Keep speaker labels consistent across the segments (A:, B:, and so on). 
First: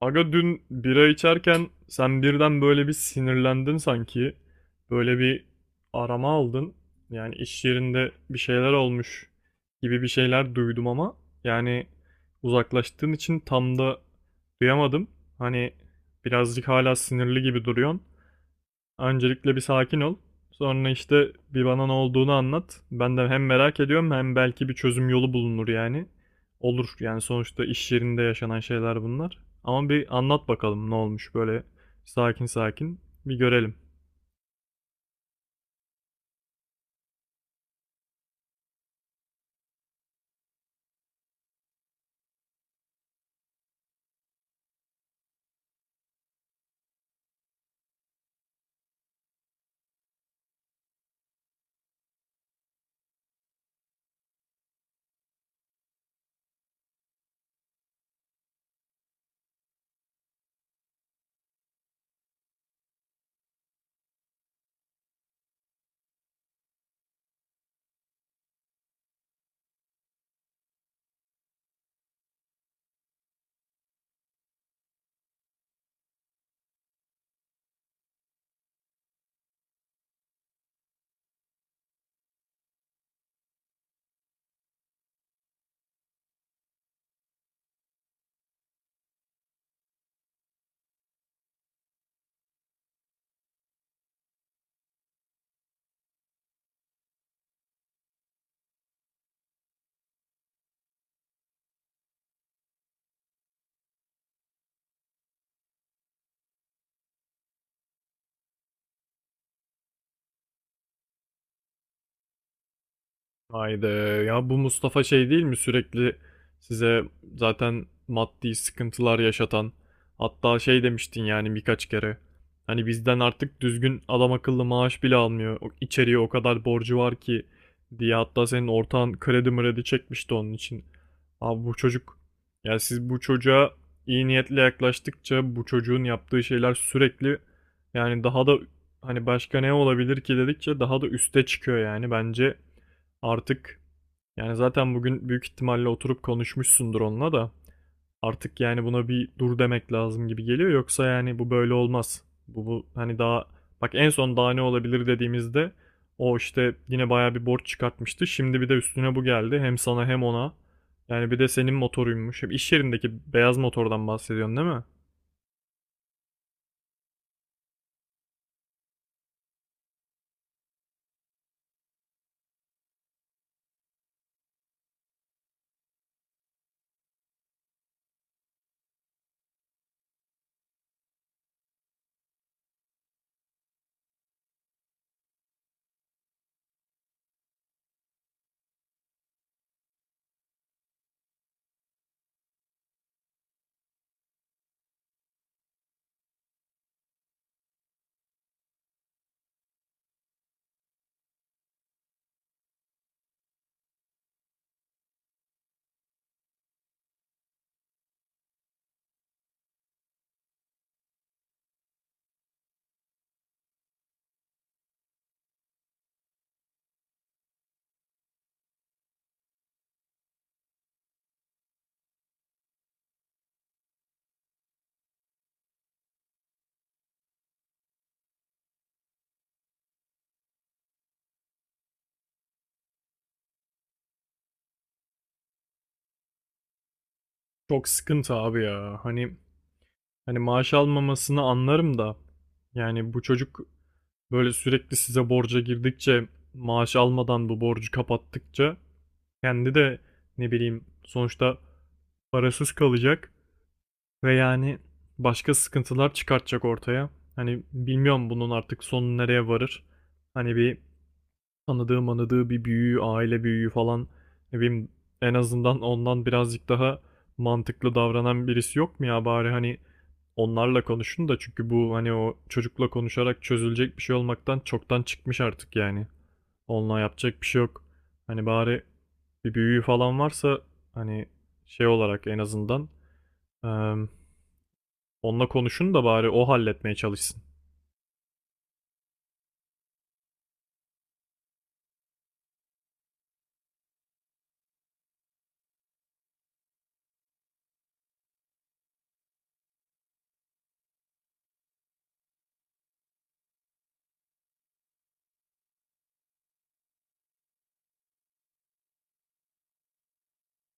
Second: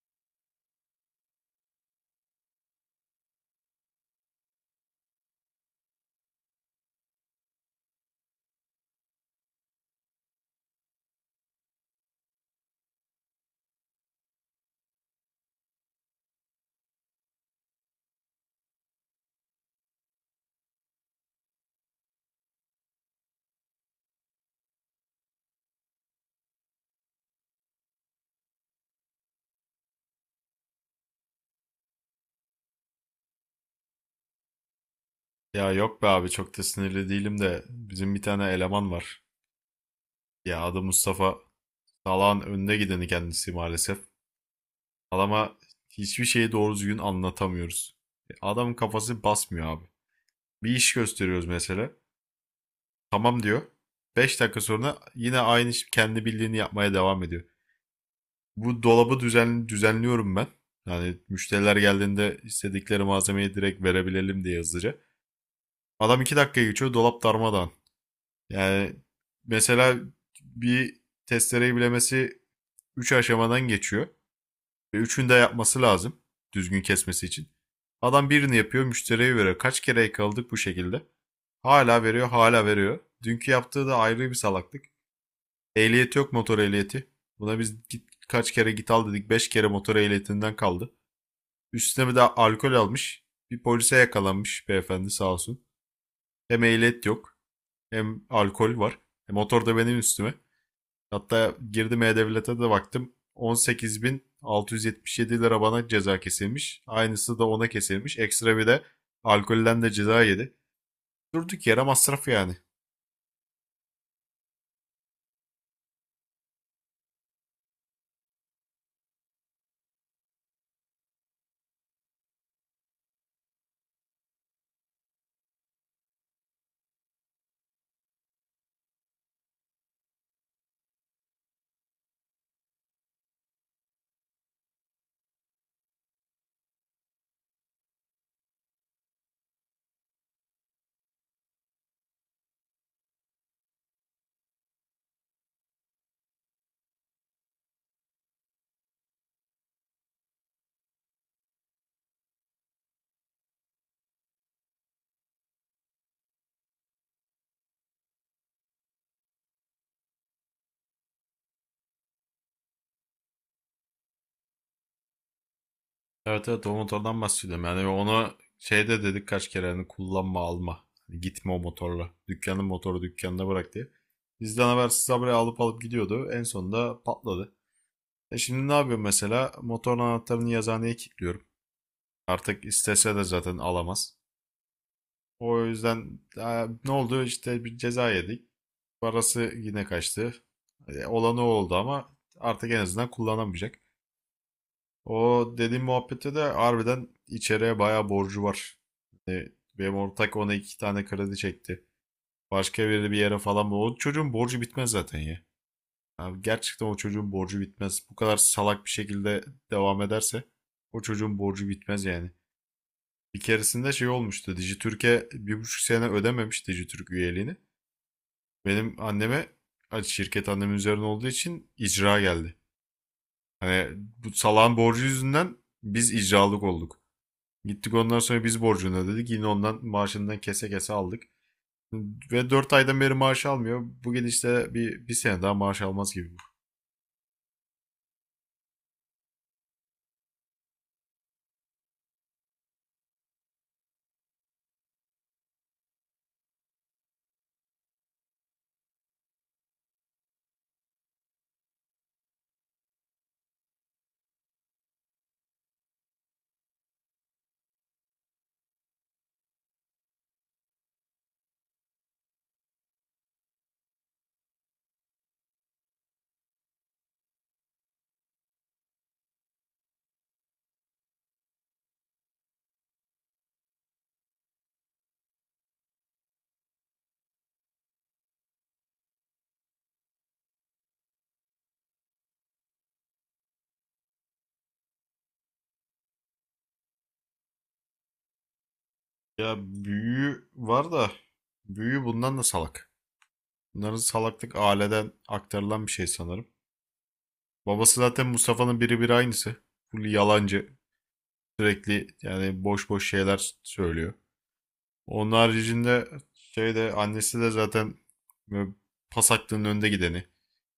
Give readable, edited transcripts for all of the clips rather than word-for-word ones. A: Aga, dün bira içerken sen birden böyle bir sinirlendin sanki. Böyle bir arama aldın. Yani iş yerinde bir şeyler olmuş gibi bir şeyler duydum, ama yani uzaklaştığın için tam da duyamadım. Hani birazcık hala sinirli gibi duruyorsun. Öncelikle bir sakin ol. Sonra işte bir bana ne olduğunu anlat. Ben de hem merak ediyorum, hem belki bir çözüm yolu bulunur yani. Olur yani, sonuçta iş yerinde yaşanan şeyler bunlar. Ama bir anlat bakalım, ne olmuş böyle, sakin sakin bir görelim.
B: Ya yok be abi çok da sinirli değilim de bizim bir tane eleman var. Ya adı Mustafa. Salağın önde gideni kendisi maalesef. Adama hiçbir şeyi doğru düzgün anlatamıyoruz. E, adamın kafası basmıyor abi. Bir iş gösteriyoruz mesela. Tamam diyor. 5 dakika sonra yine kendi bildiğini yapmaya devam ediyor. Bu dolabı düzenliyorum ben. Yani müşteriler geldiğinde istedikleri malzemeyi direkt verebilelim diye hızlıca. Adam 2 dakika geçiyor dolap darmadağın. Yani mesela bir testereyi bilemesi 3 aşamadan geçiyor. Ve üçünü de yapması lazım düzgün kesmesi için. Adam birini yapıyor, müşteriye veriyor. Kaç kere yakaladık bu şekilde. Hala veriyor, hala veriyor. Dünkü yaptığı da ayrı bir salaklık. Ehliyeti yok motor ehliyeti. Buna biz git, kaç kere git al dedik. 5 kere motor ehliyetinden kaldı. Üstüne bir de alkol almış. Bir polise yakalanmış beyefendi sağ olsun. Hem ehliyet yok, hem alkol var. E motor da benim üstüme. Hatta girdim E-Devlet'e de baktım. 18.677 lira bana ceza kesilmiş. Aynısı da ona kesilmiş. Ekstra bir de alkolden de ceza yedi. Durduk yere masraf yani.
A: Haydi ya, bu Mustafa şey değil mi, sürekli size zaten maddi sıkıntılar yaşatan? Hatta şey demiştin yani birkaç kere, hani bizden artık düzgün adam akıllı maaş bile almıyor, içeriye o kadar borcu var ki diye, hatta senin ortağın kredi mredi çekmişti onun için. Abi, bu çocuk, yani siz bu çocuğa iyi niyetle yaklaştıkça bu çocuğun yaptığı şeyler sürekli, yani daha da, hani başka ne olabilir ki dedikçe daha da üste çıkıyor yani. Bence artık, yani zaten bugün büyük ihtimalle oturup konuşmuşsundur onunla da, artık yani buna bir dur demek lazım gibi geliyor, yoksa yani bu böyle olmaz. Bu hani daha, bak, en son daha ne olabilir dediğimizde o işte yine bayağı bir borç çıkartmıştı. Şimdi bir de üstüne bu geldi, hem sana hem ona. Yani bir de senin motoruymuş. Hem iş yerindeki beyaz motordan bahsediyorsun, değil mi?
B: Evet evet o motordan bahsediyorum. Yani onu şeyde dedik kaç kere hani kullanma alma. Hani gitme o motorla. Dükkanın motoru dükkanına bırak diye. Bizden habersiz habire alıp alıp gidiyordu. En sonunda patladı. E şimdi ne yapıyorum mesela? Motorun anahtarını yazıhaneye kilitliyorum. Artık istese de zaten alamaz. O yüzden ne oldu? İşte bir ceza yedik. Parası yine kaçtı. E, olan o oldu ama artık en azından kullanamayacak. O dediğim muhabbette de harbiden içeriye bayağı borcu var. E, benim ortak ona iki tane kredi çekti. Başka biri bir yere falan. O çocuğun borcu bitmez zaten ya. Abi gerçekten o çocuğun borcu bitmez. Bu kadar salak bir şekilde devam ederse o çocuğun borcu bitmez yani. Bir keresinde şey olmuştu. Dijitürk'e 1,5 sene ödememiş Dijitürk üyeliğini. Benim anneme hani şirket annemin üzerine olduğu için icra geldi. Hani bu salağın borcu yüzünden biz icralık olduk. Gittik ondan sonra biz borcunu ödedik. Yine ondan maaşından kese kese aldık. Ve 4 aydan beri maaş almıyor. Bu gidişle bir sene daha maaş almaz gibi bu.
A: Çok sıkıntı abi ya. Hani maaş almamasını anlarım da, yani bu çocuk böyle sürekli size borca girdikçe, maaş almadan bu borcu kapattıkça, kendi de ne bileyim, sonuçta parasız kalacak ve yani başka sıkıntılar çıkartacak ortaya. Hani bilmiyorum bunun artık sonu nereye varır. Hani bir tanıdığı manıdığı, bir büyüğü, aile büyüğü falan, ne bileyim, en azından ondan birazcık daha mantıklı davranan birisi yok mu ya? Bari hani onlarla konuşun da, çünkü bu, hani o çocukla konuşarak çözülecek bir şey olmaktan çoktan çıkmış artık yani. Onunla yapacak bir şey yok. Hani bari bir büyüğü falan varsa, hani şey olarak, en azından, em, onunla konuşun da bari o halletmeye çalışsın.
B: Ya büyüğü var da büyüğü bundan da salak. Bunların salaklık aileden aktarılan bir şey sanırım. Babası zaten Mustafa'nın biri bir aynısı. Full yalancı. Sürekli yani boş boş şeyler söylüyor. Onun haricinde şey de annesi de zaten böyle pas hakkının önde gideni.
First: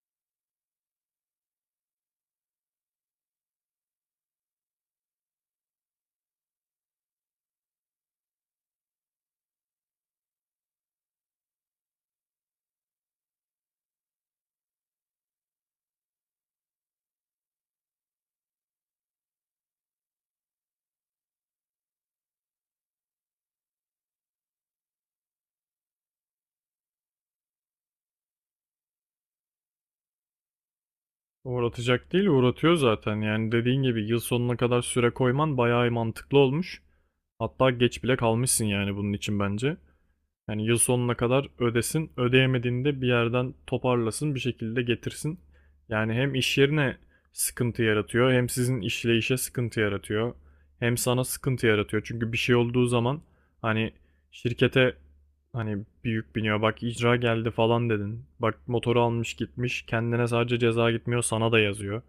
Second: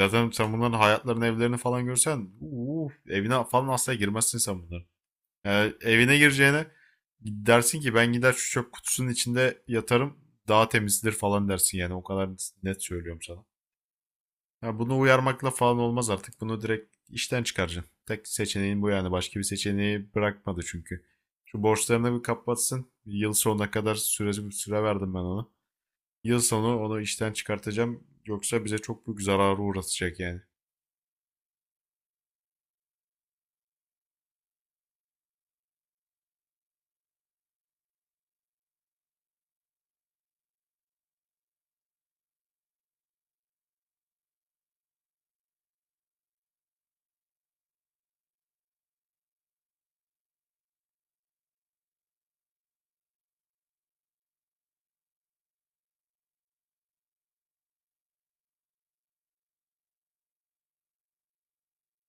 B: Zaten sen bunların hayatlarını, evlerini falan görsen uuu, evine falan asla girmezsin sen bunların. Yani evine gireceğine dersin ki ben gider şu çöp kutusunun içinde yatarım daha temizdir falan dersin yani o kadar net söylüyorum sana. Ya bunu uyarmakla falan olmaz artık. Bunu direkt işten çıkaracaksın. Tek seçeneğin bu yani. Başka bir seçeneği bırakmadı çünkü. Şu borçlarını bir kapatsın. Yıl sonuna kadar süre verdim ben ona. Yıl sonu onu işten çıkartacağım. Yoksa bize çok büyük zararı uğratacak yani.
A: Uğratacak değil, uğratıyor zaten. Yani dediğin gibi yıl sonuna kadar süre koyman bayağı mantıklı olmuş. Hatta geç bile kalmışsın yani bunun için, bence. Yani yıl sonuna kadar ödesin, ödeyemediğini de bir yerden toparlasın, bir şekilde getirsin. Yani hem iş yerine sıkıntı yaratıyor, hem sizin işleyişe sıkıntı yaratıyor, hem sana sıkıntı yaratıyor. Çünkü bir şey olduğu zaman, hani şirkete hani büyük biniyor, bak, icra geldi falan dedin. Bak, motoru almış gitmiş, kendine sadece ceza gitmiyor, sana da yazıyor.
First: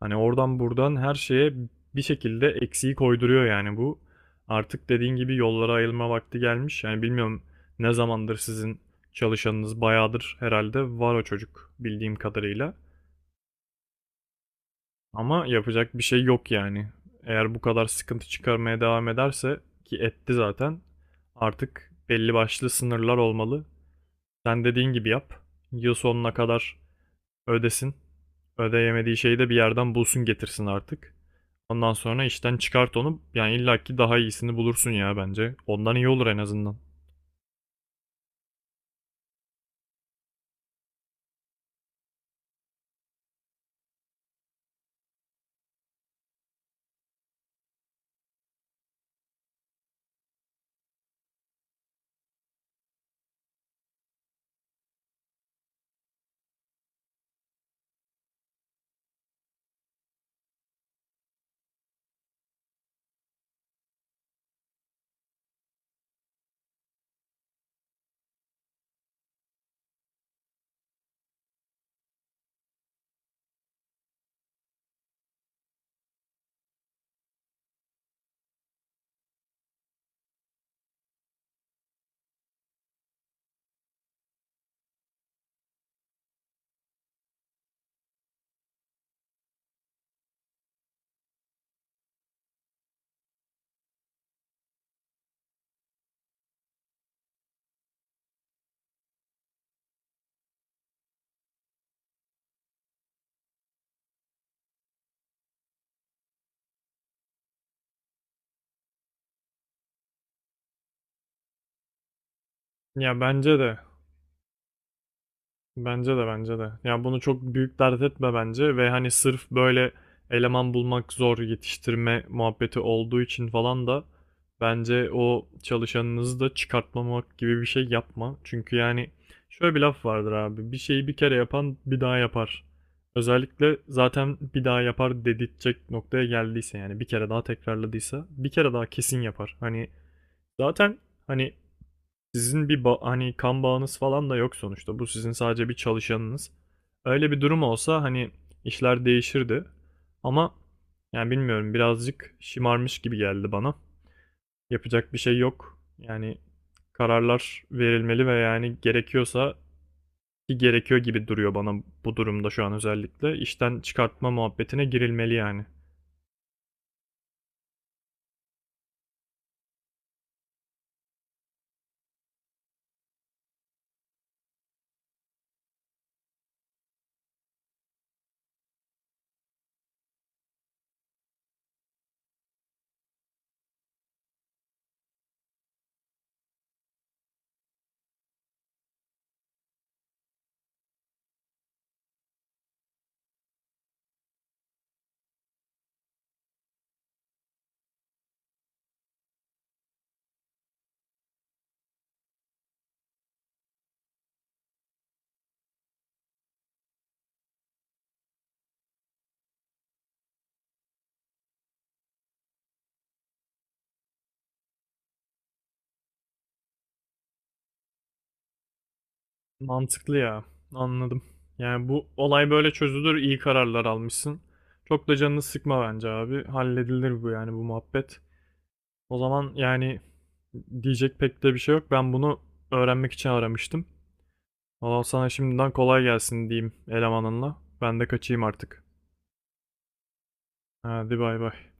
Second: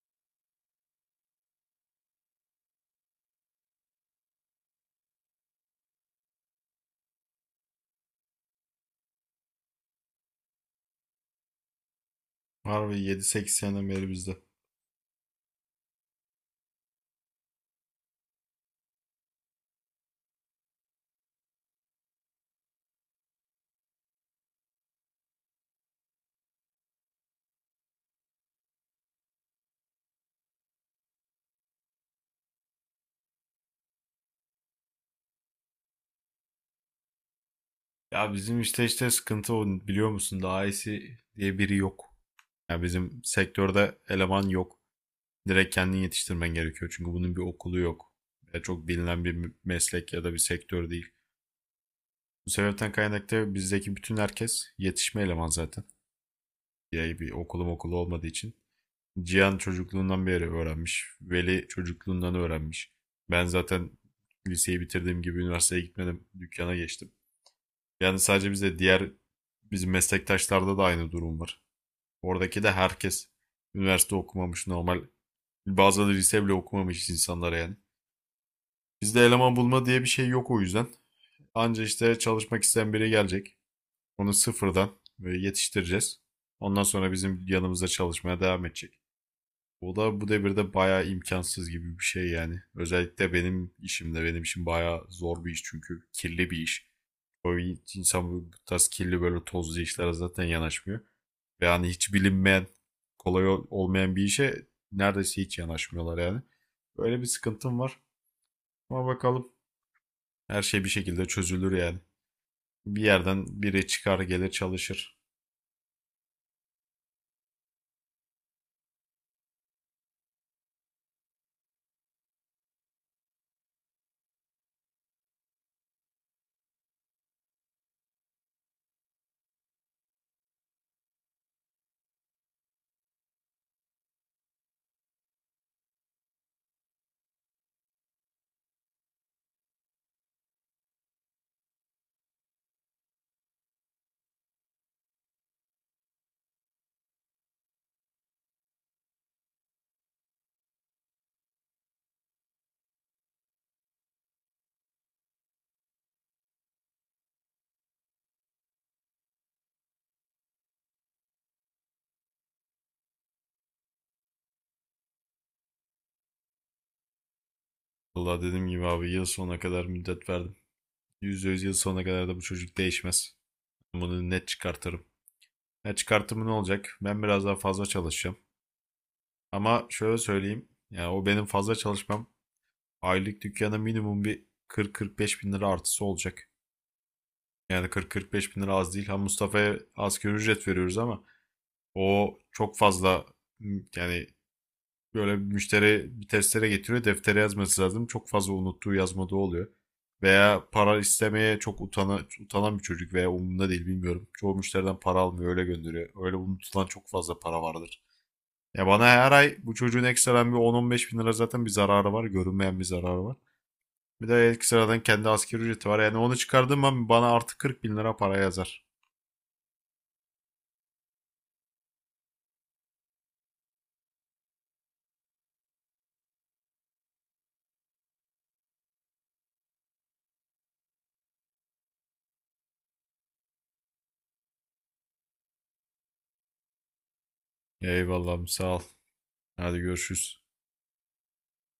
A: Hani oradan buradan her şeye bir şekilde eksiği koyduruyor yani bu. Artık dediğin gibi yollara ayrılma vakti gelmiş. Yani bilmiyorum, ne zamandır sizin çalışanınız bayağıdır herhalde, var o çocuk bildiğim kadarıyla.
B: Harbi 7-8 seneden beri bizde.
A: Ama yapacak bir şey yok yani. Eğer bu kadar sıkıntı çıkarmaya devam ederse, ki etti zaten, artık belli başlı sınırlar olmalı. Sen dediğin gibi yap. Yıl sonuna kadar ödesin. Ödeyemediği şeyi de bir yerden bulsun getirsin artık. Ondan sonra işten çıkart onu. Yani illaki daha iyisini bulursun ya, bence. Ondan iyi olur en azından.
B: Ya bizim işte sıkıntı o biliyor musun? Daha iyisi diye biri yok. Ya bizim sektörde eleman yok. Direkt kendin yetiştirmen gerekiyor. Çünkü bunun bir okulu yok. Ya çok bilinen bir meslek ya da bir sektör değil. Bu sebepten kaynaklı bizdeki bütün herkes yetişme eleman zaten. Yani bir okulum okulu olmadığı için. Cihan çocukluğundan beri öğrenmiş. Veli çocukluğundan öğrenmiş. Ben zaten liseyi bitirdiğim gibi üniversiteye gitmedim. Dükkana geçtim. Yani sadece bize diğer bizim meslektaşlarda da aynı durum var. Oradaki de herkes üniversite okumamış normal. Bazıları lise bile okumamış insanlara yani. Bizde eleman bulma diye bir şey yok o yüzden. Anca işte çalışmak isteyen biri gelecek. Onu sıfırdan böyle yetiştireceğiz. Ondan sonra bizim yanımızda çalışmaya devam edecek. O da bu devirde bayağı imkansız gibi bir şey yani. Özellikle benim işimde. Benim işim bayağı zor bir iş çünkü kirli bir iş. O insan bu tarz kirli böyle tozlu işlere zaten yanaşmıyor. Ve hani hiç bilinmeyen, kolay olmayan bir işe neredeyse hiç yanaşmıyorlar yani. Böyle bir sıkıntım var. Ama bakalım, her şey bir şekilde çözülür yani. Bir
A: Ya
B: yerden
A: bence de.
B: biri çıkar gelir çalışır.
A: Bence de, bence de. Yani bunu çok büyük dert etme bence, ve hani sırf böyle eleman bulmak zor, yetiştirme muhabbeti olduğu için falan da bence o çalışanınızı da çıkartmamak gibi bir şey yapma. Çünkü yani, şöyle bir laf vardır abi: bir şeyi bir kere yapan bir daha yapar. Özellikle zaten bir daha yapar dedirtecek noktaya geldiyse, yani bir kere daha tekrarladıysa, bir kere daha kesin yapar. Hani zaten, hani sizin bir hani kan bağınız falan da yok sonuçta. Bu sizin sadece bir çalışanınız. Öyle bir durum olsa hani işler değişirdi. Ama yani bilmiyorum, birazcık şımarmış gibi geldi bana. Yapacak bir şey yok. Yani kararlar verilmeli ve yani gerekiyorsa, ki gerekiyor gibi duruyor bana bu durumda şu an özellikle, işten çıkartma muhabbetine girilmeli yani.
B: Valla dediğim gibi abi yıl sonuna kadar müddet verdim. %100 yıl sonuna kadar da bu çocuk değişmez. Bunu net çıkartırım. Ya çıkartımı ne olacak? Ben biraz daha fazla çalışacağım. Ama şöyle söyleyeyim. Yani o benim fazla çalışmam aylık dükkana minimum bir 40-45 bin lira artısı olacak. Yani 40-45 bin lira az değil. Ha Mustafa'ya asgari ücret veriyoruz ama o çok fazla yani. Böyle bir müşteri bir testere getiriyor. Deftere yazması lazım. Çok fazla unuttuğu yazmadığı oluyor. Veya para istemeye çok utanan bir çocuk veya umurunda değil bilmiyorum. Çoğu müşteriden para almıyor öyle gönderiyor. Öyle unutulan çok fazla para vardır. Ya bana her ay bu çocuğun ekstradan bir 10-15 bin lira zaten bir zararı var. Görünmeyen bir zararı var. Bir de ekstradan kendi asgari ücreti var. Yani onu çıkardığım an bana artı 40 bin lira para yazar.
A: Mantıklı ya. Anladım. Yani bu olay böyle çözülür. İyi kararlar almışsın. Çok da canını sıkma bence abi. Halledilir bu, yani bu muhabbet. O zaman yani diyecek pek de bir şey yok. Ben bunu öğrenmek için aramıştım. Valla sana şimdiden kolay gelsin diyeyim elemanınla. Ben de kaçayım
B: Eyvallah sağ ol.
A: artık.
B: Hadi görüşürüz.
A: Hadi, bay bay.